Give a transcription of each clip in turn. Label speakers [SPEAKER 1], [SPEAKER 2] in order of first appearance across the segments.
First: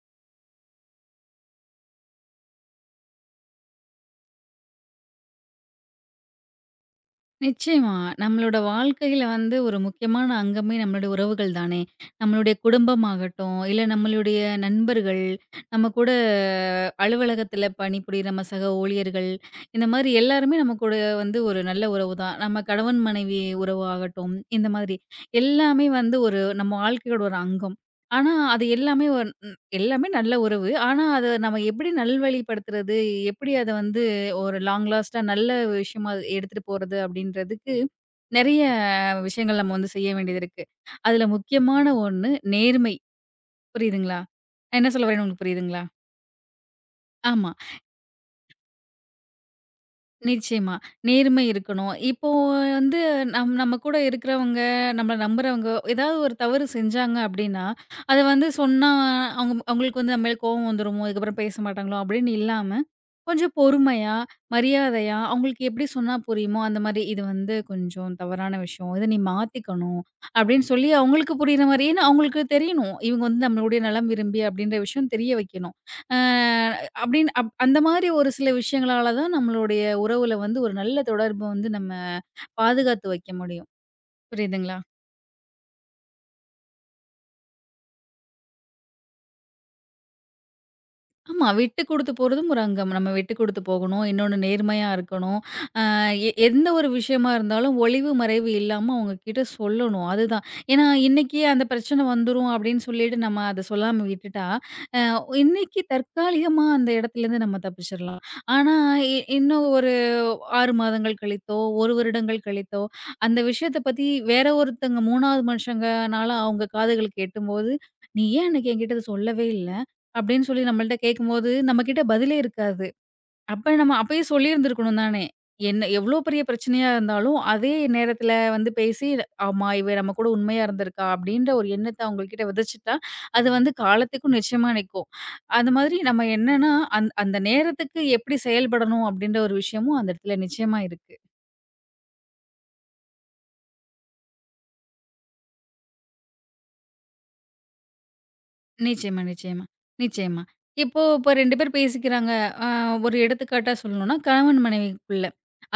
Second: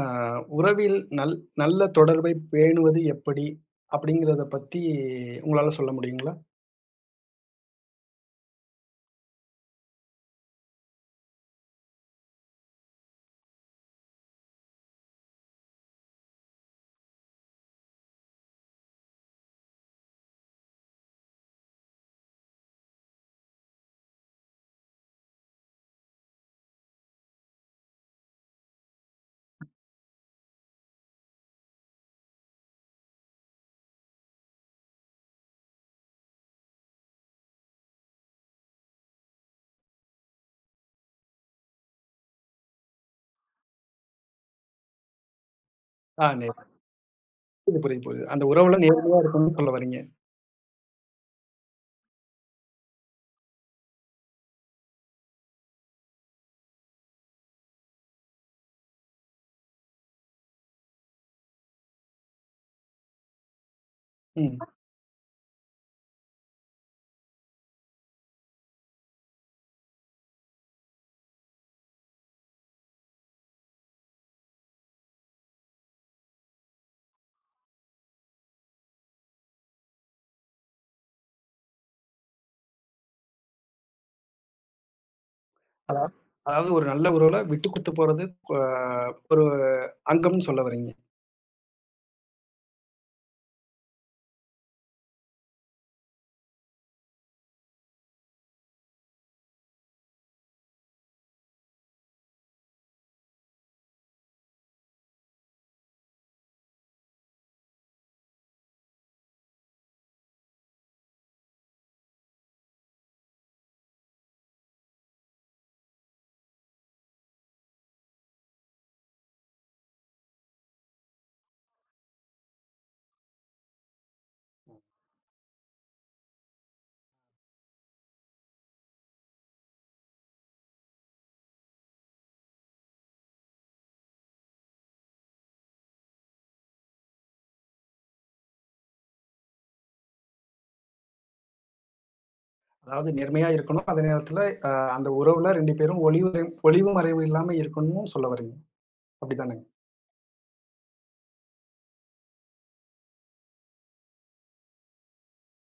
[SPEAKER 1] ஆ, உறவில் நல்ல தொடர்பை பேணுவது எப்படி? அப்படிங்கிறத பத்தி உங்களால சொல்ல முடியுங்களா?
[SPEAKER 2] நிச்சயமா. நம்மளோட வாழ்க்கையில வந்து ஒரு முக்கியமான அங்கமே நம்மளுடைய உறவுகள் தானே! நம்மளுடைய குடும்பமாகட்டும், இல்ல நம்மளுடைய நண்பர்கள், நம்ம கூட அலுவலகத்தில பணிபுரியிற நம்ம சக ஊழியர்கள், இந்த மாரி எல்லாருமே நம்ம கூட வந்து ஒரு நல்ல உறவு தான். நம்ம கணவன் மனைவி உறவு ஆகட்டும், இந்த மாதிரி. எல்லாமே வந்து ஒரு நம்ம வாழ்க்கையோட ஒரு அங்கம். ஆனா, அது எல்லாமே ஒன் ம் எல்லாமே நல்ல உறவு. ஆனா, அத நம்ம எப்படி நல்வழிப்படுத்துறது? எப்படி அத வந்து ஒரு லாங் லாஸ்ட்டா நல்ல விஷயமா அது எடுத்துட்டு போறது அப்படின்றதுக்கு நெறைய விஷயங்கள் நம்ம வந்து செய்ய வேண்டியது இருக்கு. அதுல முக்கியமான ஒண்ணு நேர்மை. புரியுதுங்களா? நான் என்ன சொல்ல வரேன்னு உங்களுக்கு புரியுதுங்களா?
[SPEAKER 1] ஆ,
[SPEAKER 2] ஆமா.
[SPEAKER 1] புரியுது, புரியுது, புரியுது. அந்த உறவுல நேர்மையா இருக்கணும்னு சொல்ல வர்றீங்க.
[SPEAKER 2] நிச்சயமா. நேர்மை இருக்கணும். இப்போ வந்து நம்ம கூட இருக்கிறவங்க, நம்மள நம்புறவங்க ஏதாவது ஒரு தவறு செஞ்சாங்க அப்படின்னா, அத வந்து சொன்னா அவங்களுக்கு வந்து நம்ம மேல கோவம் வந்துருமோ, இதுக்கப்புறம் பேச மாட்டாங்களோ அப்படின்னு இல்லாம, கொஞ்சம் பொறுமையா,
[SPEAKER 1] ம்.
[SPEAKER 2] மரியாதையா, அவங்களுக்கு எப்படி சொன்னா புரியுமோ, அந்த மாரி "இது வந்து கொஞ்சம் தவறான விஷயம். இத நீ மாத்திக்கணும்." அப்படின்னு சொல்லி அவங்களுக்கு புரியிற மாரி ஏன்னா அவங்களுக்கு தெரியணும். இவங்க வந்து நம்மளுடைய நலம் விரும்பி அப்படின்ற விஷயம் தெரிய வைக்கணும். அ அப்படின்னு அப் அந்த மாரி ஒரு சில விஷயங்களால தான் நம்மளுடைய உறவுல வந்து ஒரு நல்ல தொடர்பு வந்து நம்ம பாதுகாத்து வைக்க முடியும். புரியுதுங்களா?
[SPEAKER 1] அதா அதாவது ஒரு நல்ல உறவுல விட்டு குடுத்து போறது அ ஒரு அங்கம்னு சொல்ல வர்றீங்க.
[SPEAKER 2] ஆமா. விட்டு குடுத்து போறதும் ஒரு அங்கம். நம்ம விட்டு குடுத்து போகணும். இன்னொன்னு நேர்மையா இருக்கணும். எந்த ஒரு விஷயமா இருந்தாலும் ஒளிவு மறைவு இல்லாம அவங்ககிட்ட சொல்லணும். அதுதான். ஏன்னா, இன்னைக்கு அந்த பிரச்சனை வந்துரும் அப்டின்னு சொல்லிட்டு நம்ம அத சொல்லாம விட்டுட்டா, அ இன்னைக்கு தற்காலிகமா அந்த இடத்துலேருந்து நம்ம தப்பிச்சிரலாம். ஆனா, இன்னும் ஒரு 6 மாதங்கள் கழித்தோ, 1 வருடங்கள் கழித்தோ, அந்த விஷயத்த பத்தி வேற ஒருத்தங்க 3வது மனுஷங்கனால அவங்க காதுகளுக்கு எட்டும்போது, "நீ ஏன் அன்னைக்கு என்கிட்ட இத சொல்லவே இல்ல?" அப்டின்னு சொல்லி நம்மள்ட்ட கேட்கும்போது, நம்மகிட்ட பதிலே இருக்காது. அப்ப நம்ம அப்பயே சொல்லியிருந்திருக்கணும் தானே! என்ன எவ்ளோ பெரிய பிரச்சனையா இருந்தாலும், அதே நேரத்தில வந்து பேசி, "ஆமா, இவ நம்ம கூட உண்மையா இருந்திருக்கா" அப்படின்ற ஒரு எண்ணத்த அவங்ககிட்ட விதைச்சுட்டா, அது வந்து காலத்துக்கும் நிச்சயமா நிக்கும். அந்த மாதிரி நம்ம என்னன்னா, அந்த நேரத்துக்கு எப்படி செயல்படணும் அப்படின்ற ஒரு விஷயமும் அந்த இடத்துல நிச்சயமா இருக்கு.
[SPEAKER 1] அதாவது நேர்மையா இருக்கணும். அதே நேரத்துல அ அந்த உறவுல 2 பேரும் ஒளிவு ஒளிவு மறைவு இல்லாம இருக்கணும்னு சொல்ல வர்றீங்க.
[SPEAKER 2] நிச்சயமா, நிச்சயமா,
[SPEAKER 1] அப்படித்தானங்க?
[SPEAKER 2] நிச்சயமா. இப்ப 2 பேர் பேசிக்கிறாங்க. அ ஒரு எடுத்துக்காட்டா சொல்லணும்னா, கணவன் மனைவிக்குள்ள.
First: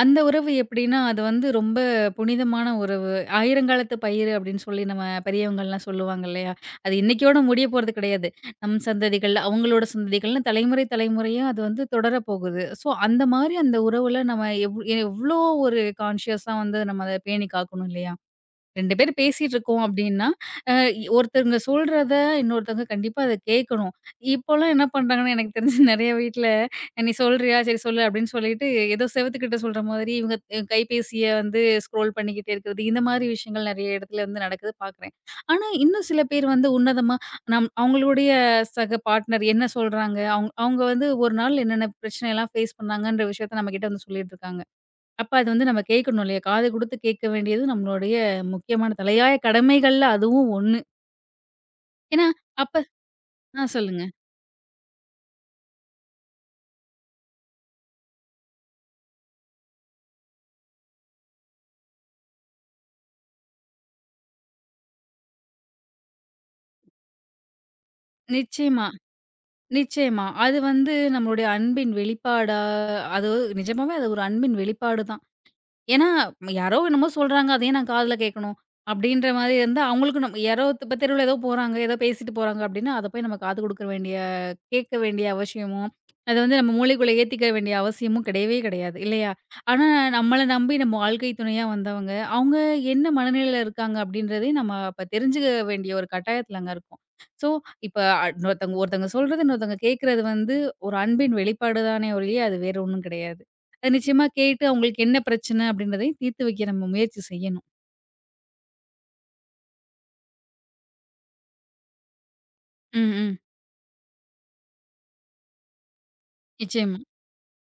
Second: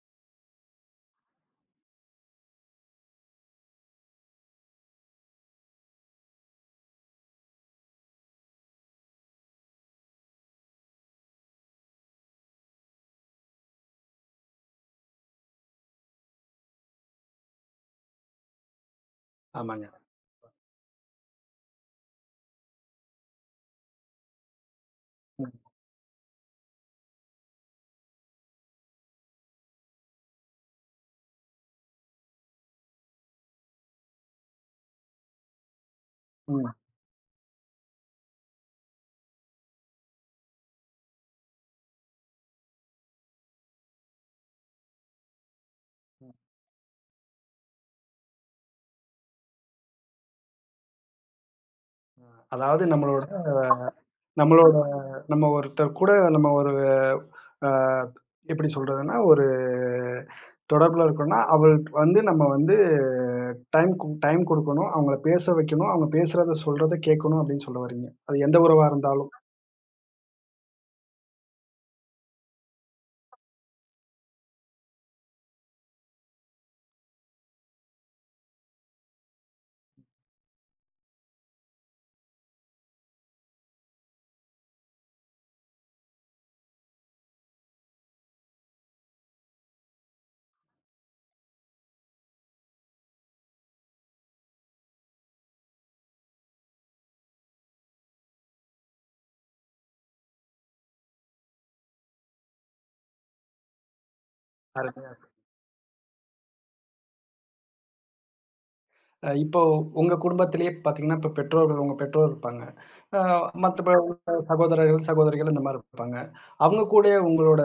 [SPEAKER 2] அந்த உறவு எப்படின்னா, அது வந்து ரொம்ப புனிதமான உறவு. "ஆயிரங்காலத்து பயிர்" அப்படின்னு சொல்லி நம்ம பெரியவங்கலாம் சொல்லுவாங்க இல்லையா? அது இன்னைக்கோட முடிய போறது கிடையாது. நம் சந்ததிகள், அவங்களோட சந்ததிகள்னு தலைமுறை, தலைமுறையா அது வந்து தொடரப்போகுது. ஸோ, அந்த மாரி அந்த உறவுல நம்ம எவ்ளோ ஒரு கான்ஷியஸா வந்து நம்ம அத பேணி காக்கணும் இல்லையா? 2 பேர் பேசிட்டுருக்கோம்
[SPEAKER 1] ஆமாங்க.
[SPEAKER 2] அப்டின்னா, அ ஒருத்தங்க சொல்றத இன்னொருத்தவங்க கண்டிப்பா அத கேட்கணும். இப்போலாம் என்ன பண்றாங்கன்னா,
[SPEAKER 1] ம்,
[SPEAKER 2] எனக்கு தெரிஞ்சு நெறைய வீட்ல "நீ சொல்றியா? சரி சொல்லு" அப்டின்னு சொல்லிட்டு ஏதோ செவுத்துக்கிட்ட சொல்ற மாதிரி இவங்க கைபேசிய வந்து ஸ்க்ரோல் பண்ணிக்கிட்டே இருக்கிறது. இந்த மாரி விஷயங்கள் நெறைய இடத்துல வந்து நடக்குது பார்க்குறேன். ஆனா, இன்னும் சில பேர் வந்து
[SPEAKER 1] ம்.
[SPEAKER 2] உன்னதமா அவங்களுடைய சக பார்ட்னர் என்ன சொல்றாங்க? அவங்க அவங்க வந்து ஒரு நாள் என்னென்ன பிரச்சனைலாம் ஃபேஸ் பண்ணாங்கன்ற விஷயத்த நம்மகிட்ட வந்து சொல்லிட்டுருக்காங்க. அப்ப அது வந்து நம்ம கேட்கணும் இல்லையா? காது குடுத்து கேட்க வேண்டியது நம்மளுடைய முக்கியமான தலையாய கடமைகள்ல அதுவும் ஒண்ணு. ஏன்னா, அப்ப
[SPEAKER 1] அதாவது நம்மளோட
[SPEAKER 2] ஆ, சொல்லுங்க.
[SPEAKER 1] நம்மளோட நம்ம ஒருத்தர் கூட நம்ம ஒரு, அ எப்படி சொல்றதுன்னா, ஒரு தொடர்புல இருக்கோம்னா, அவளுக்கு வந்து நம்ம வந்து டைம் டைம் குடுக்கணும். அவங்கள பேச வைக்கணும். அவங்க பேசுறத, சொல்றத கேட்கணும் அப்படின்னு சொல்ல வர்றீங்க. அது எந்த
[SPEAKER 2] நிச்சயமா,
[SPEAKER 1] உறவா இருந்தாலும்.
[SPEAKER 2] நிச்சயமா. அது வந்து நம்மளுடைய அன்பின் வெளிப்பாடா அது நிஜமாவே அது ஒரு அன்பின் வெளிப்பாடு தான். ஏன்னா, யாரோ என்னமோ சொல்றாங்க. அத ஏன் நான் காதுல கேட்கணும்? அப்படின்ற மாரி இருந்தா, அவங்களுக்கு நம்ம யாரோ இப்ப தெருவுல ஏதோ போறாங்க, ஏதோ பேசிட்டு போறாங்க அப்படின்னா, அத போய் நம்ம காது குடுக்க வேண்டிய கேட்க வேண்டிய அவசியமும், அத வந்து நம்ம மூளைக்குள்ள ஏத்திக்க வேண்டிய அவசியமும் கிடையவே கிடையாது, இல்லையா? ஆனா, நம்மள நம்பி நம்ம வாழ்க்கை துணையா வந்தவங்க, அவங்க என்ன மனநிலையில இருக்காங்க அப்படின்றதையும் நம்ம அப்ப தெரிஞ்சுக்க வேண்டிய ஒரு கட்டாயத்துல அங்க இருக்கோம். ஸோ, இப்ப அ இன்னொருத்தவங்க ஒருத்தவங்க சொல்றது, இன்னொருத்தவங்க கேட்கறது வந்து ஒரு அன்பின் வெளிப்பாடு தானே ஒழிய, அது வேற ஒண்ணும் கிடையாது. நிச்சயமா கேட்டு அவங்களுக்கு
[SPEAKER 1] அருமையா
[SPEAKER 2] என்ன
[SPEAKER 1] இருக்கு.
[SPEAKER 2] பிரச்சனை அப்படின்றதையும் தீர்த்து வைக்க நம்ம முயற்சி செய்யணும்.
[SPEAKER 1] இப்போ உங்க குடும்பத்திலேயே பார்த்தீங்கன்னா, இப்போ பெற்றோர்கள், உங்க பெற்றோர் இருப்பாங்க.
[SPEAKER 2] ம்,
[SPEAKER 1] அ
[SPEAKER 2] ம்.
[SPEAKER 1] மத்தப சகோதரர்கள், சகோதரிகள் இந்த மாரி இருப்பாங்க. அவங்க
[SPEAKER 2] நிச்சயமா.
[SPEAKER 1] கூடயே உங்களோட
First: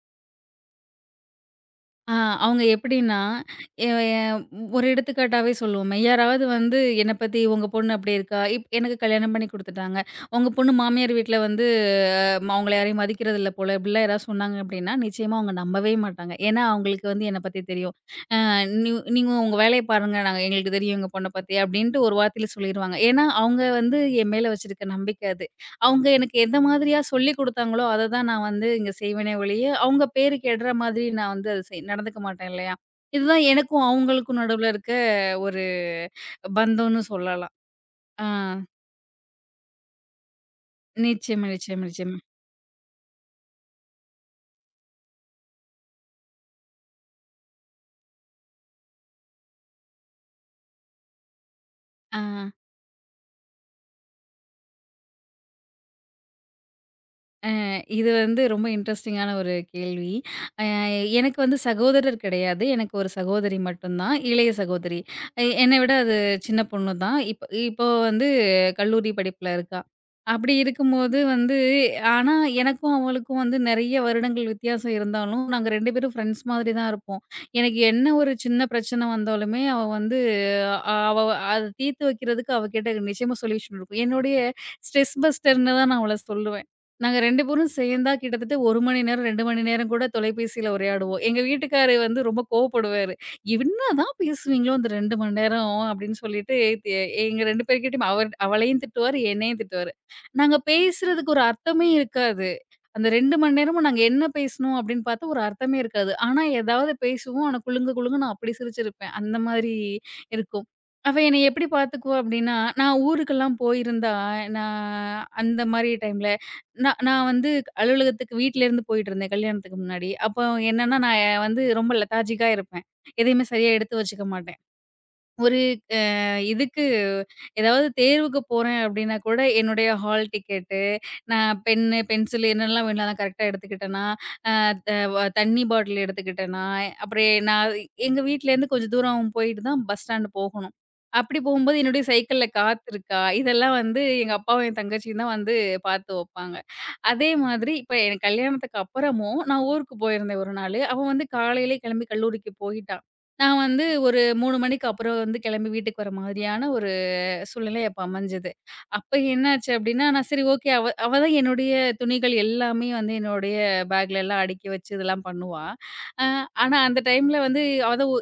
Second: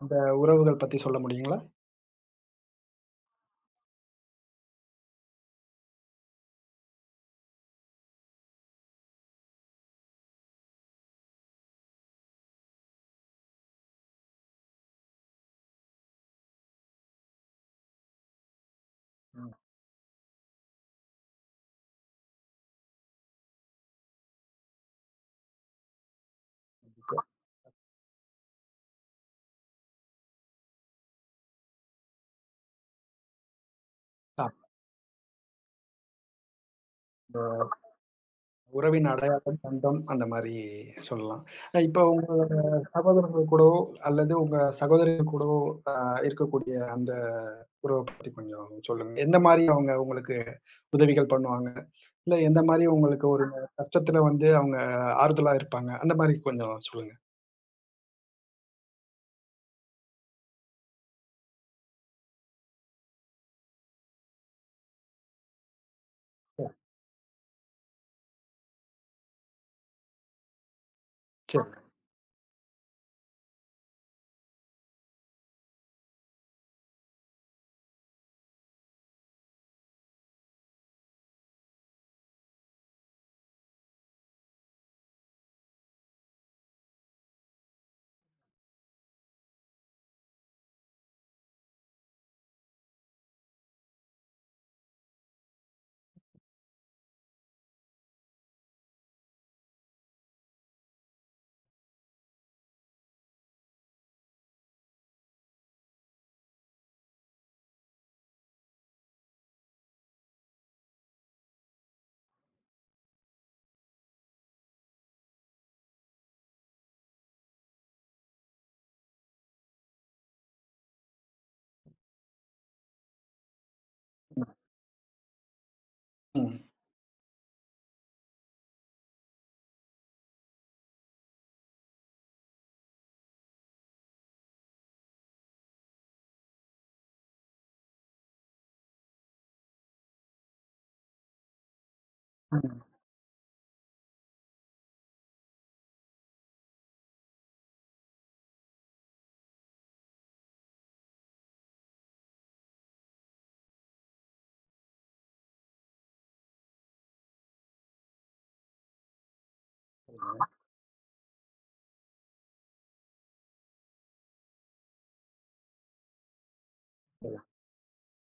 [SPEAKER 1] அந்த உறவுகள் பத்தி சொல்ல முடியுங்களா?
[SPEAKER 2] ஆ அவங்க எப்படின்னா, எ எ- ஒரு எடுத்துக்காட்டாவே சொல்லுவோமே, யாராவது வந்து என்ன பத்தி உங்க பொண்ணு அப்படி இருக்கா? எனக்கு கல்யாணம் பண்ணி குடுத்துட்டாங்க. உங்க பொண்ணு மாமியார் வீட்ல வந்து அவங்கள யாரையும் மதிக்கிறது இல்ல போல, இப்படிலாம் யாராவது சொன்னாங்க அப்படின்னா, நிச்சயமா அவங்க நம்பவே மாட்டாங்க. ஏன்னா அவங்களுக்கு வந்து என்ன பத்தி தெரியும். நீ நீங்க உங்க வேலைய பாருங்க. நாங்க எங்களுக்கு தெரியும் எங்க பொண்ண பத்தி அப்டின்ட்டு ஒரு வார்த்தையில சொல்லிருவாங்க. ஏன்னா, அவங்க வந்து என் மேல வச்சிருக்க நம்பிக்கை அது. அவங்க எனக்கு எந்த மாதிரியா சொல்லிக் குடுத்தாங்களோ, அத தான் நான் வந்து இங்க செய்வேனே ஒழிய, அவங்க பேரு கெடுற மாதிரி நான் வந்து அத செய் நடந்துக்க மாட்டேன் இல்லையா? இதுதான் எனக்கும் அவங்களுக்கும் நடுவுல இருக்க ஒரு பந்தம்னு
[SPEAKER 1] ஆ.
[SPEAKER 2] சொல்லலாம். ஆ.
[SPEAKER 1] உறவின் அடையாளம், பந்தம் அந்த மாரி சொல்லலாம்.
[SPEAKER 2] நிச்சயமா, நிச்சயமா,
[SPEAKER 1] இப்ப
[SPEAKER 2] நிச்சயமா.
[SPEAKER 1] உங்களோட சகோதரர்கள் கூடவோ, அல்லது உங்க சகோதரிகள் கூடவோ அ இருக்கக்கூடிய அந்த உறவ பத்தி கொஞ்சம் சொல்லுங்க. எந்த மாரி அவங்க உங்களுக்கு உதவிகள் பண்ணுவாங்க?
[SPEAKER 2] ஆ.
[SPEAKER 1] இல்ல எந்த மாரி உங்களுக்கு ஒரு கஷ்டத்துல வந்து அவங்க ஆறுதலா இருப்பாங்க? அந்த மாரி கொஞ்சம் சொல்லுங்க.
[SPEAKER 2] அ இது வந்து ரொம்ப இன்ட்ரஸ்டிங்கான ஒரு கேள்வி. அ எனக்கு வந்து சகோதரர் கிடையாது. எனக்கு ஒரு சகோதரி மட்டும் தான். இளைய சகோதரி. என்னை விட அது சின்ன
[SPEAKER 1] ஓ!
[SPEAKER 2] பொண்ணு தான். இப்போ வந்து கல்லூரி படிப்புல இருக்கா. அப்படி இருக்கும்போது வந்து
[SPEAKER 1] சரி.
[SPEAKER 2] ஆனா எனக்கும் அவளுக்கும் வந்து நெறைய வருடங்கள் வித்தியாசம் இருந்தாலும், நாங்க 2 பேரும் ஃப்ரெண்ட்ஸ் மாதிரி தான் இருப்போம். எனக்கு என்ன ஒரு சின்ன பிரச்சனை வந்தாலுமே, அவ வந்து அவ அத தீர்த்து வைக்கிறதுக்கு அவகிட்ட நிச்சயமா சொல்யூஷன் இருக்கும். என்னுடைய ஸ்ட்ரெஸ் பஸ்டர்ன்னு தான் நான் அவள சொல்லுவேன். நாங்க 2 பேரும் சேர்ந்தா கிட்டத்தட்ட 1 மணி நேரம், 2 மணி நேரம் கூட தொலைபேசியில உரையாடுவோம். எங்க வீட்டுக்காரு வந்து ரொம்ப கோவப்படுவாரு. "என்னதான் பேசுவீங்களோ அந்த 2 மணி நேரம்" அப்படின்னு சொல்லிட்டு தி எங்க 2 பேர்கிட்டயும் அவர் அவளையும் திட்டுவாரு, என்னையும் திட்டுவாரு. நாங்க பேசுறதுக்கு ஒரு அர்த்தமே இருக்காது. அந்த 2 மணி நேரமும் நாங்க என்ன பேசினோம் அப்படின்னு பார்த்தா ஒரு அர்த்தமே இருக்காது. ஆனா ஏதாவது பேசுவோம். ஆனா குலுங்கு குலுங்குன்னு நான் அப்படி சிரிச்சிருப்பேன். அந்த மாதிரி இருக்கும். அவ என்னைய எப்படி பார்த்துக்குவா அப்படின்னா, நான் ஊருக்கெல்லாம் போயிருந்தா, நான் அந்த மாதிரி டைம்ல நான் நான் வந்து அலுவலகத்துக்கு வீட்லேருந்து போயிட்டுருந்தேன் கல்யாணத்துக்கு முன்னாடி. அப்போ என்னன்னா நான் வந்து ரொம்ப லெதார்ஜிக்கா இருப்பேன். எதையுமே சரியா எடுத்து வச்சுக்க மாட்டேன். ஒரு அ
[SPEAKER 1] ம்.
[SPEAKER 2] இதுக்கு ஏதாவது தேர்வுக்கு போறேன் அப்டின்னா கூட, என்னுடைய ஹால் டிக்கெட்டு, நான் பென்னு, பென்சிலு என்னெல்லாம் வேணும்ல அதெல்லாம் கரெக்ட்டா எடுத்துக்கிட்டேனா, அ த வ தண்ணி பாட்டில் எடுத்துக்கிட்டேனா, அப்புறம் நான் எங்க வீட்லேருந்து கொஞ்சம் தூரம் போயிட்டு தான் பஸ் ஸ்டாண்ட் போகணும். அப்டி போகும்போது என்னுடைய சைக்கிள்ல
[SPEAKER 1] ம்.
[SPEAKER 2] காத்து இருக்கா? இதெல்லாம் வந்து எங்க அப்பாவும், என் தங்கச்சியும் தான் வந்து பார்த்து வப்பாங்க. அதே மாதிரி இப்ப என் கல்யாணத்துக்கு அப்புறமும் நான் ஊருக்கு போயிருந்தேன் ஒரு நாளு. அவ வந்து காலையிலே கிளம்பி கல்லூரிக்கு போயிட்டா. நான் வந்து ஒரு 3 மணிக்கு அப்புறம் வந்து கிளம்பி வீட்டுக்கு வர மாதிரியான ஒரு சூழ்நிலை அப்ப அமைஞ்சது. அப்ப என்னாச்சு அப்டின்னா, நான் சரி ஓகே அவ அவ தான் என்னுடைய துணிகள் எல்லாமே வந்து என்னுடைய பேக்ல எல்லாம் அடுக்கி வச்சு இதெல்லாம் பண்ணுவா. அ ஆனா அந்த டைம்ல
[SPEAKER 1] சரி.
[SPEAKER 2] வந்து அவ தான்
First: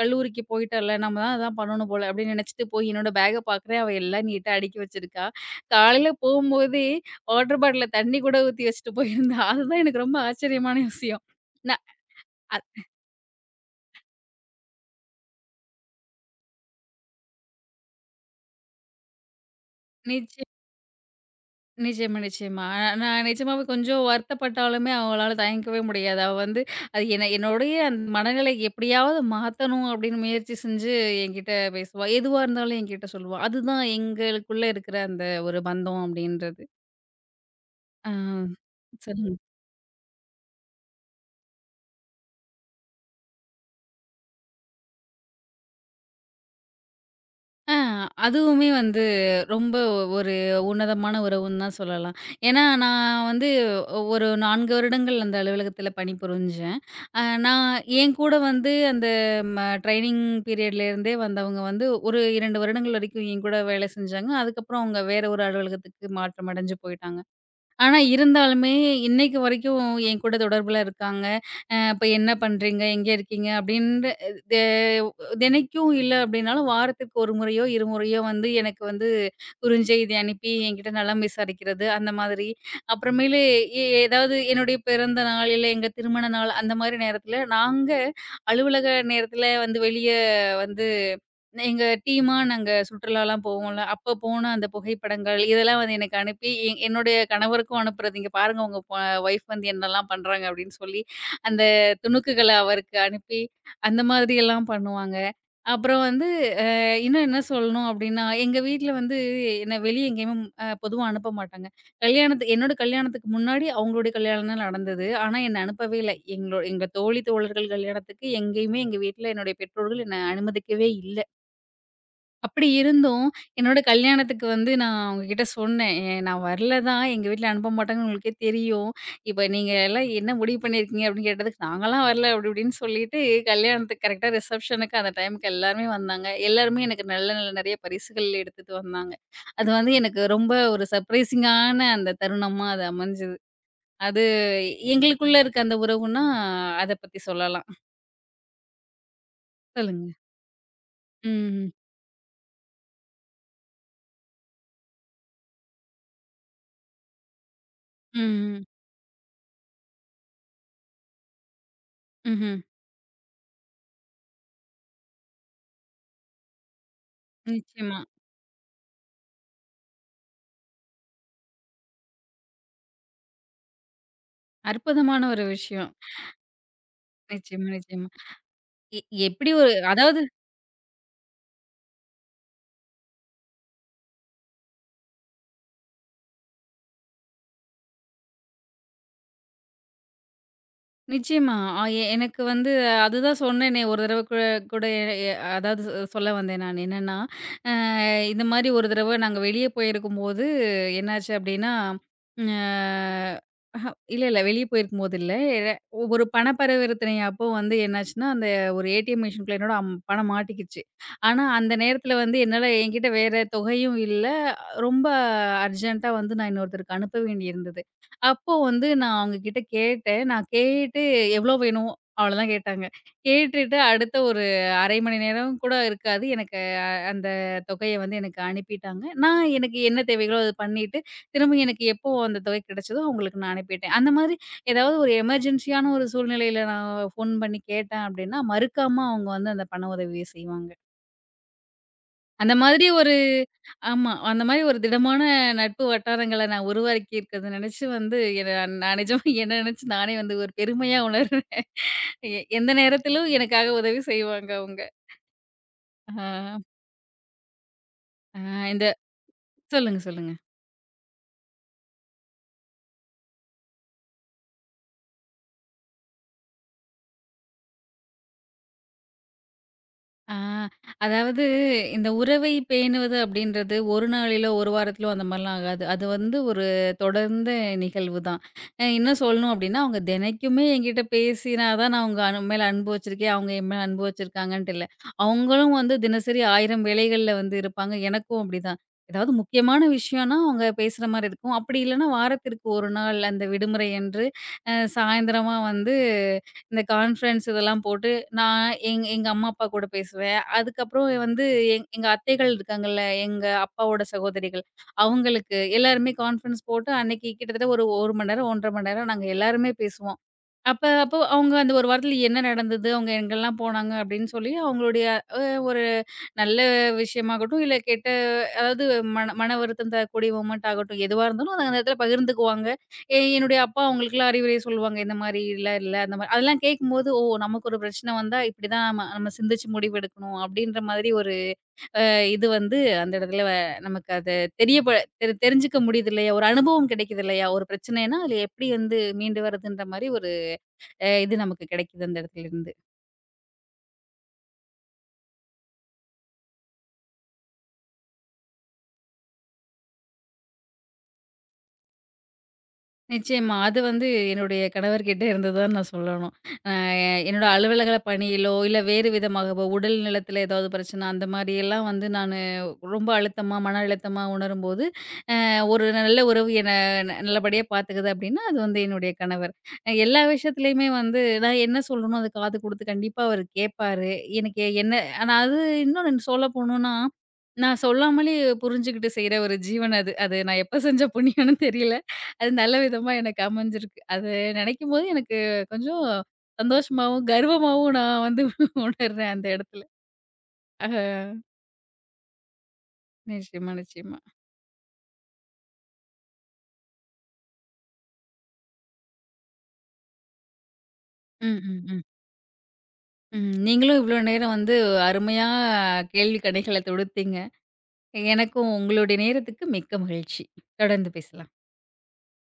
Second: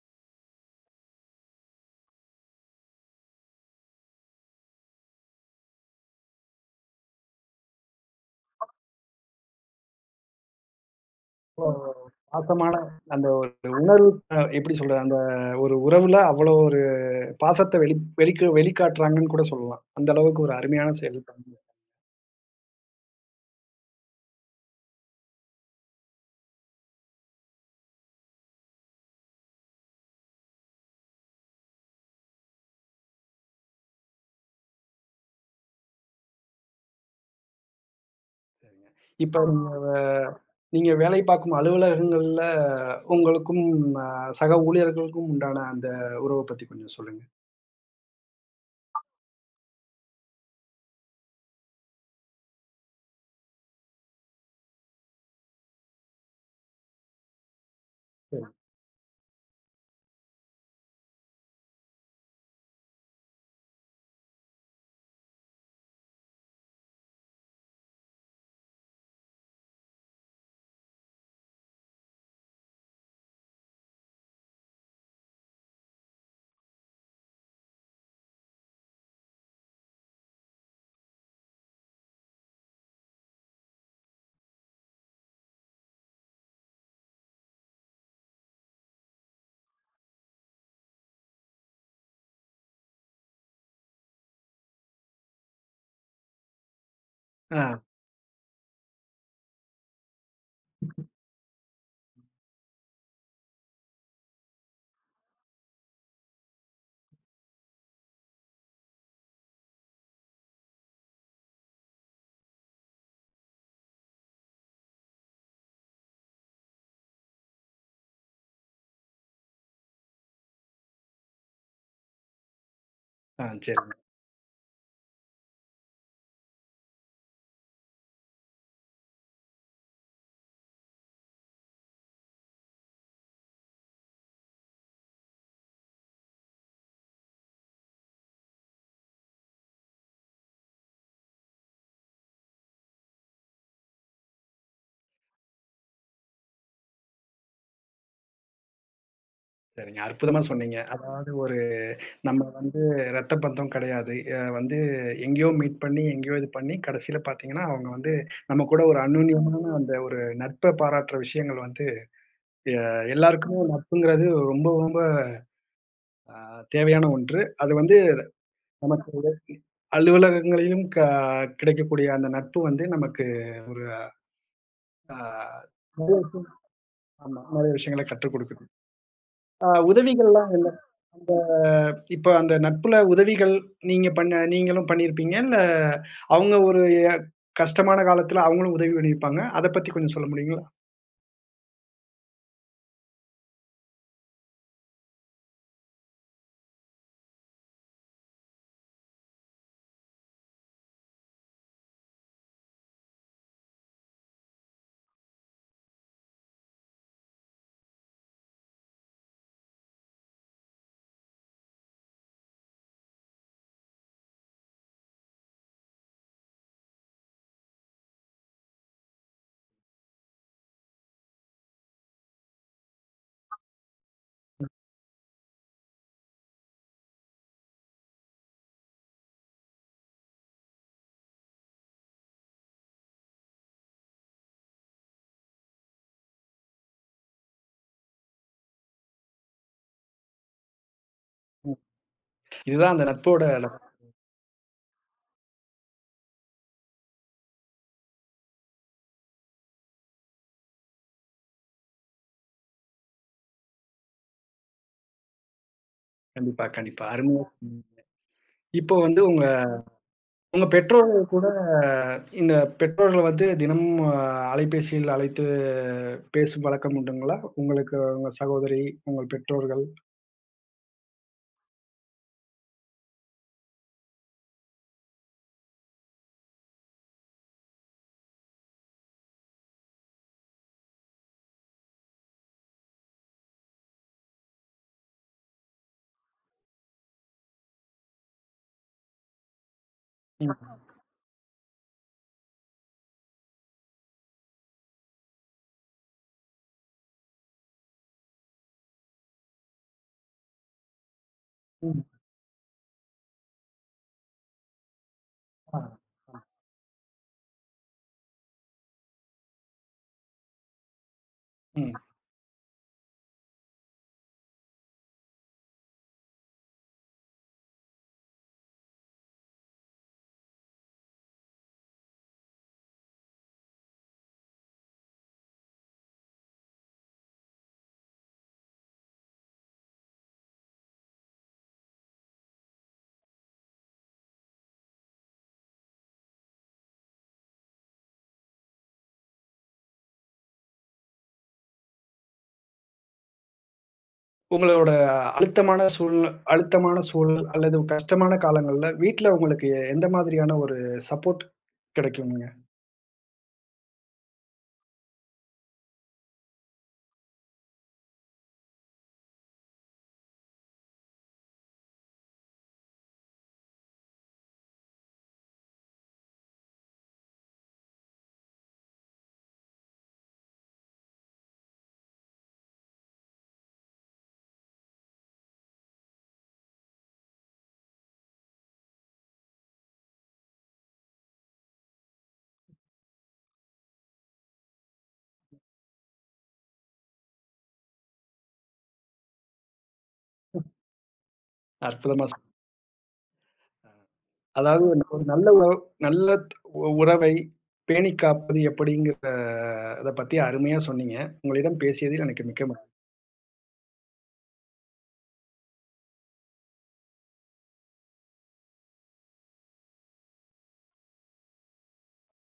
[SPEAKER 2] கல்லூரிக்கு போயிட்டல்ல, நம்ம தான் அதான் பண்ணணும் போல அப்படின்னு நினைச்சுட்டு போய் என்னோட பேக்க பார்க்குறேன். அவ எல்லாம் நீட்டா அடுக்கி வச்சிருக்கா. காலையில போம்போதே வாட்டர் பாட்டில்ல தண்ணி கூட ஊத்தி வச்சுட்டு போயிருந்தா. அதுதான் எனக்கு ரொம்ப ஆச்சரியமான விஷயம்.
[SPEAKER 1] ஓ!
[SPEAKER 2] நான்
[SPEAKER 1] பாசமான
[SPEAKER 2] அத்
[SPEAKER 1] அந்த ஒரு உணர்வு, எப்படி சொல்றது? அந்த ஒரு உறவுல அவ்வளோ ஒரு பாசத்த வெளிக்காட்டுறாங்கன்னு கூட சொல்லலாம். அந்த
[SPEAKER 2] நிச்சய
[SPEAKER 1] அளவுக்கு ஒரு அருமையான செயல்.
[SPEAKER 2] நிச்சயமா, நிச்சயமா. நான் நிஜமாவே கொஞ்சம் வருத்தப்பட்டாலுமே அவளால தயங்கவே முடியாது. அவ வந்து அது என்ன என்னுடைய அந்த மனநிலை எப்படியாவது மாத்தணும் அப்படின்னு முயற்சி செஞ்சு என்கிட்ட பேசுவா. எதுவா இருந்தாலும் என்கிட்ட சொல்லுவா. அதுதான் எங்களுக்குள்ள இருக்கிற அந்த ஒரு பந்தம் அப்படின்றது. ஆ. சொல்லுங்க.
[SPEAKER 1] இப்ப நீங்க நீங்க வேலை பார்க்கும் அலுவலகங்கள்ல உங்களுக்கும், அ சக ஊழியர்களுக்கும் உண்டான அந்த உறவ பத்தி கொஞ்சம் சொல்லுங்க.
[SPEAKER 2] ஆ, அதுவுமே வந்து ரொம்ப ஒரு உன்னதமான உறவுன்னு தான் சொல்லலாம். ஏன்னா, நான் வந்து ஒரு 4 வருடங்கள் அந்த அலுவலகத்தில பணிபுரிஞ்சேன். நான் என் கூட
[SPEAKER 1] சரி.
[SPEAKER 2] வந்து அந்த ம ட்ரெய்னிங் பீரியட்லேருந்தே வந்தவங்க வந்து ஒரு 2 வருடங்கள் வரைக்கும் என் கூட வேலை செஞ்சாங்க. அதுக்கப்புறம் அவங்க வேற ஒரு அலுவலகத்துக்கு மாற்றம் அடைஞ்சு போயிட்டாங்க. ஆனா இருந்தாலுமே, இன்னைக்கு வரைக்கும் என் கூட தொடர்புல இருக்காங்க. "இப்ப என்ன பண்றீங்க? எங்க இருக்கீங்க?" அப்படின்ற தெ தினைக்கும் இல்ல அப்படின்னாலும், வாரத்துக்கு 1 முறையோ, 2 முறையோ வந்து எனக்கு வந்து குறுஞ்செய்தி அனுப்பி என்கிட்ட நலம் விசாரிக்கிறது, அந்த மாதிரி. அப்புறமேலு ஏதாவது என்னுடைய பிறந்த நாள், இல்ல எங்க திருமண நாள், அந்த மாரி நேரத்தில, நாங்க அலுவலக நேரத்தில வந்து வெளிய வந்து எங்க டீமா நாங்க சுற்றுலாலாம் போவோம்ல. அப்ப போன அந்த புகைப்படங்கள், இதெல்லாம் வந்து எனக்கு அனுப்பி என்னுடைய
[SPEAKER 1] ஆ,
[SPEAKER 2] கணவருக்கும் அனுப்புறது. "இங்க பாருங்க உங்க ஒய்ஃப் வந்து என்னலாம் பண்றாங்க" அப்படின்னு சொல்லி, அந்த துணுக்குகள அவருக்கு அனுப்பி, அந்த மாதிரியெல்லாம் பண்ணுவாங்க. அப்புறம் வந்து அ இன்னும் என்ன சொல்லணும் அப்படின்னா, எங்க வீட்ல வந்து என்ன வெளிய எங்கேயும் பொதுவா அனுப்ப மாட்டாங்க. என்னோட கல்யாணத்துக்கு முன்னாடி அவங்களுடைய கல்யாணம் தான் நடந்தது. ஆனா என்ன அனுப்பவே இல்ல. எங்க தோழி, தோழர்கள் கல்யாணத்துக்கு எங்கேயுமே எங்க வீட்ல என்னுடைய பெற்றோர்கள் என்ன அனுமதிக்கவே இல்ல. அப்படி இருந்தும்,
[SPEAKER 1] ஆ
[SPEAKER 2] என்னோட
[SPEAKER 1] சரிங்க,
[SPEAKER 2] கல்யாணத்துக்கு வந்து நான் அவங்ககிட்ட சொன்னேன். நான் வரல தான். எங்க வீட்ல அனுப்ப மாட்டாங்கன்னு உங்களுக்கே தெரியும். இப்ப நீங்க எல்லாம் என்ன முடிவு பண்ணியிருக்கீங்க?" அப்படின்னு கேட்டதுக்கு, "நாங்கலாம் வரல" அப்படி இப்படின்னு சொல்லிட்டு, கல்யாணத்துக்கு கரெக்ட்டா ரிசப்ஷனுக்கு அந்த டைமுக்கு எல்லாருமே வந்தாங்க. எல்லாருமே எனக்கு நல்ல நல்ல நெறைய பரிசுகள் எடுத்துட்டு வந்தாங்க. அது வந்து எனக்கு ரொம்ப ஒரு சர்ப்ரைசிங்கான அந்த தருணமா அது அமைஞ்சது. அது எங்களுக்குள்ள இருக்க அந்த உறவுன்னா, அத பத்தி சொல்லலாம்.
[SPEAKER 1] சரிங்க.
[SPEAKER 2] சொல்லுங்க.
[SPEAKER 1] அற்புதமா சொன்னீங்க. அதாவது ஒரு
[SPEAKER 2] ம்.
[SPEAKER 1] நம்ம வந்து ரத்த பந்தம் கிடையாது. வந்து எங்கேயோ மீட் பண்ணி, எங்கேயோ இது பண்ணி கடைசியில பார்த்தீங்கன்னா, அவங்க வந்து
[SPEAKER 2] ம். ம்ஹ்ம்.
[SPEAKER 1] நம்ம கூட ஒரு அன்யோன்யமான அந்த ஒரு நட்ப பாராட்டுற விஷயங்கள் வந்து,
[SPEAKER 2] ம்ஹ்ம்.
[SPEAKER 1] எ எல்லாருக்குமே நட்புங்கிறது ரொம்ப ரொம்ப அ தேவையான ஒன்று. அது வந்து
[SPEAKER 2] நிச்சயமா.
[SPEAKER 1] நமக்கு உதவி அலுவலகங்களிலும் கிடைக்கக்கூடிய அந்த நட்பு வந்து நமக்கு ஒரு. ஆ,
[SPEAKER 2] அற்புதமான ஒரு விஷயம்.
[SPEAKER 1] நிறைய விஷயம். ஆமா.
[SPEAKER 2] நிச்சயமா,
[SPEAKER 1] நிறைய விஷயங்கள
[SPEAKER 2] நிச்சயமா.
[SPEAKER 1] கற்றுக் குடுக்குது.
[SPEAKER 2] எ எப்படி
[SPEAKER 1] ஆ,
[SPEAKER 2] ஒரு அதாவது
[SPEAKER 1] உதவிகள்லாம் என்ன அந்த, இப்ப அந்த நட்புல உதவிகள் நீங்க பண்ண நீங்களும் பண்ணியிருப்பீங்க. இல்ல அவங்க ஒரு எ கஷ்டமான காலத்துல அவங்களும் உதவி பண்ணியிருப்பாங்க. அத பத்தி கொஞ்சம் சொல்ல முடியுங்களா?
[SPEAKER 2] நிச்சயமா. அ எ எனக்கு வந்து அதுதான் சொன்னேனே ஒரு தடவ கூட கூட எ அதாவது சொல்ல வந்தேன் நான். என்னன்னா, அ இந்த மாரி ஒரு தடவ நாங்க வெளிய போயிருக்கும்போது என்னாச்சு அப்படின்னா, ம் அ அஹ இல்ல, இல்ல. வெளிய போயிருக்கும்போது இல்ல. எ ஒரு பண பரிவர்த்தனை அப்போ வந்து என்னாச்சுன்னா, அந்த ஒரு ஏடிஎம் மிஷின்குள்ள என்னோட பணம் மாட்டிக்கிச்சு. ஆனா, அந்த நேரத்துல வந்து என்னால என்கிட்ட வேற தொகையும் இல்ல. ரொம்ப அர்ஜென்ட்டா வந்து நான் இன்னொருத்தருக்கு அனுப்ப வேண்டியிருந்தது. அப்போ வந்து நான் அவங்ககிட்ட கேட்டேன். நான் கேட்டு எவ்ளோ வேணும்? அவ்வளோதான் கேட்டாங்க. கேட்டுட்டு அடுத்த ஒரு 1/2 மணி நேரம் கூட இருக்காது. எனக்கு அந்த தொகைய வந்து எனக்கு அனுப்பிட்டாங்க. நான் எனக்கு என்ன தேவைகளோ அத பண்ணிட்டு, திரும்ப எனக்கு எப்போ அந்த தொகை கிடைச்சதோ அவங்களுக்கு நான் அனுப்பிட்டேன். அந்த மாதிரி ஏதாவது ஒரு எமர்ஜென்சியான ஒரு சூழ்நிலையில நான் ஃபோன் பண்ணி கேட்டேன் அப்டின்னா, மறுக்காம அவங்க வந்து அந்த பண உதவிய செய்வாங்க. அந்த மாதிரி
[SPEAKER 1] இதுதான் அந்த
[SPEAKER 2] ஒரு
[SPEAKER 1] நட்போட நட்பு.
[SPEAKER 2] ஆமா. அந்த மாரி ஒரு திடமான நட்பு வட்டாரங்கள நான் உருவாக்கி இருக்கிறத நெனச்சு வந்து என்ன நான் நிஜமா என்ன நெனச்சு நானே வந்து ஒரு பெருமையா உணர்றேன். எந்த நேரத்திலும் எனக்காக உதவி செய்வாங்க அவங்க. ஆ,
[SPEAKER 1] கண்டிப்பா, கண்டிப்பா. அருமையா சொன்னீங்க.
[SPEAKER 2] ஆ இந்த
[SPEAKER 1] இப்போ வந்து உங்க
[SPEAKER 2] சொல்லுங்க, சொல்லுங்க.
[SPEAKER 1] உங்க பெற்றோர்கள் கூட இந்த பெற்றோர்கள வந்து தினமும் அலைபேசியில் அழைத்து பேசும் வழக்கம் உண்டுங்களா? உங்களுக்கு உங்க சகோதரி, உங்கள் பெற்றோர்கள்?
[SPEAKER 2] ஆ, அதாவது இந்த உறவை பேணுவது அப்படின்றது ஒரு நாளிலோ, ஒரு வாரத்திலோ அந்த மாரிலாம் ஆகாது. அது வந்து ஒரு தொடர்ந்த நிகழ்வு தான். இன்னும் சொல்லணும் அப்படின்னா, அவங்க தினைக்குமே என்கிட்ட பேசினா தான் நான் அவங்க மேல அன்பு வச்சிருக்கேன், அவங்க என் மேல அன்பு வச்சிருக்காங்கன்ட்டு இல்ல. அவங்களும் வந்து தினசரி 1000 வேலைகள்ல வந்து இருப்பாங்க. எனக்கும் அப்படிதான். ஏதாவது முக்கியமான விஷயம்னா அவங்க
[SPEAKER 1] ம்,
[SPEAKER 2] பேசுற மாரி இருக்கும். அப்படி இல்லன்னா வாரத்திற்கு 1 நாள் அந்த விடுமுறை அன்று, சாயந்திரமா வந்து இந்த கான்ஃபரன்ஸ் இதெல்லாம் போட்டு நான் எங்க அம்மா, அப்பா கூட பேசுவேன். அதுக்கப்புறம் வந்து
[SPEAKER 1] ம்,
[SPEAKER 2] எங்க அத்தைகள் இருக்காங்கல்ல, எங்க அப்பாவோட சகோதரிகள். அவங்களுக்கு
[SPEAKER 1] ஆ,
[SPEAKER 2] எல்லாருமே கான்ஃபரன்ஸ் போட்டு அன்னைக்கு கிட்டத்தட்ட ஒரு 1 மணி நேரம், 1 1/2 மணி நேரம் நாங்க எல்லாருமே பேசுவோம். அப்போ அவங்க அந்த ஒரு
[SPEAKER 1] ம்.
[SPEAKER 2] வாரத்துல என்ன நடந்தது? அவங்க எங்கெல்லாம் போனாங்க? அப்படின்னு சொல்லி அவங்களுடைய அ ஒரு நல்ல விஷயமாகட்டும், இல்ல கெட்ட அதாவது மன மன வருத்தம் தரக்கூடிய மொமெண்ட் ஆகட்டும், எதுவா இருந்தாலும் அத அந்த இடத்துல பகிர்ந்துக்குவாங்க. என்னுடைய அப்பா அவங்களுக்குலாம் அறிவுரை சொல்லுவாங்க. இந்த மாரிலாம் இல்ல, இல்ல அந்த மாரி அதெல்லாம் கேட்கும்போது, ஓ! நமக்கு ஒரு பிரச்சனை வந்தா இப்படிதான் நம்ம நம்ம சிந்திச்சு முடிவெடுக்கணும் அப்படின்ற மாதிரி ஒரு இது வந்து அந்த இடத்துல நமக்கு அது தெரியப்ப தெரி தெரிஞ்சுக்க முடியுது இல்லையா? ஒரு அனுபவம் கிடைக்குது இல்லையா? ஒரு பிரச்சனைன்னா அதுல எப்படி வந்து மீண்டு வரதுன்ற மாரி ஒரு இது நமக்கு கிடைக்குது அந்த இடத்துலருந்து.
[SPEAKER 1] உங்களோட அழுத்தமான சூழ் அழுத்தமான சூழல் அல்லது கஷ்டமான காலங்கள்ல வீட்ல உங்களுக்கு எந்த மாதிரியான ஒரு சப்போர்ட் கிடைக்கும்ங்க?
[SPEAKER 2] நிச்சயமா. அது வந்து என்னுடைய கணவர்கிட்ட இருந்து தான் நான் சொல்லணும். என்னோட அலுவலக பணியிலோ, இல்ல வேறு விதமாகவோ உடல் நலத்தில ஏதாவது பிரச்சனை அந்த மாரியெல்லாம் வந்து நானு ரொம்ப அழுத்தமா, மன அழுத்தமா உணரும்போது, அ ஒரு நல்ல உறவு என்ன நல்லபடியா பார்த்துக்குது அப்படின்னா, அது வந்து என்னுடைய கணவர். எல்லா விஷயத்துலயுமே வந்து நான் என்ன சொல்லணும் அது காது குடுத்து கண்டிப்பா அவரு கேட்பாரு. எனக்கு என்ன ஆனா அது இன்னும் சொல்ல போணும்னா, நான் சொல்லாமலே புரிஞ்சுகிட்டு செய்ற ஒரு ஜீவன் அது. அது நான் எப்ப செஞ்ச புண்ணியம்னு தெரியல. அது நல்ல விதமா எனக்கு அமைஞ்சிருக்கு. அது நினைக்கும்போது எனக்கு கொஞ்சம் சந்தோஷமாவும், கர்வமாவும் நான் வந்து உணர்றேன் அந்த இடத்துல. ஆஹ
[SPEAKER 1] அற்புதமா
[SPEAKER 2] நிச்சயமா, நிச்சயமா.
[SPEAKER 1] அதாவது ஒரு நல்ல உறவை பேணிக் காப்பது எப்படிங்கிறத பத்தி அருமையா சொன்னீங்க.
[SPEAKER 2] ம்,
[SPEAKER 1] உங்களிடம்
[SPEAKER 2] ம், ம்.
[SPEAKER 1] பேசியதில் எனக்கு மிக்க
[SPEAKER 2] ம். நீங்களும் இவ்ளோ நேரம் வந்து அருமையா கேள்வி கணைகள தொடுத்தீங்க. எனக்கும் உங்களுடைய நேரத்துக்கு மிக்க மகிழ்ச்சி. தொடர்ந்து பேசலாம்.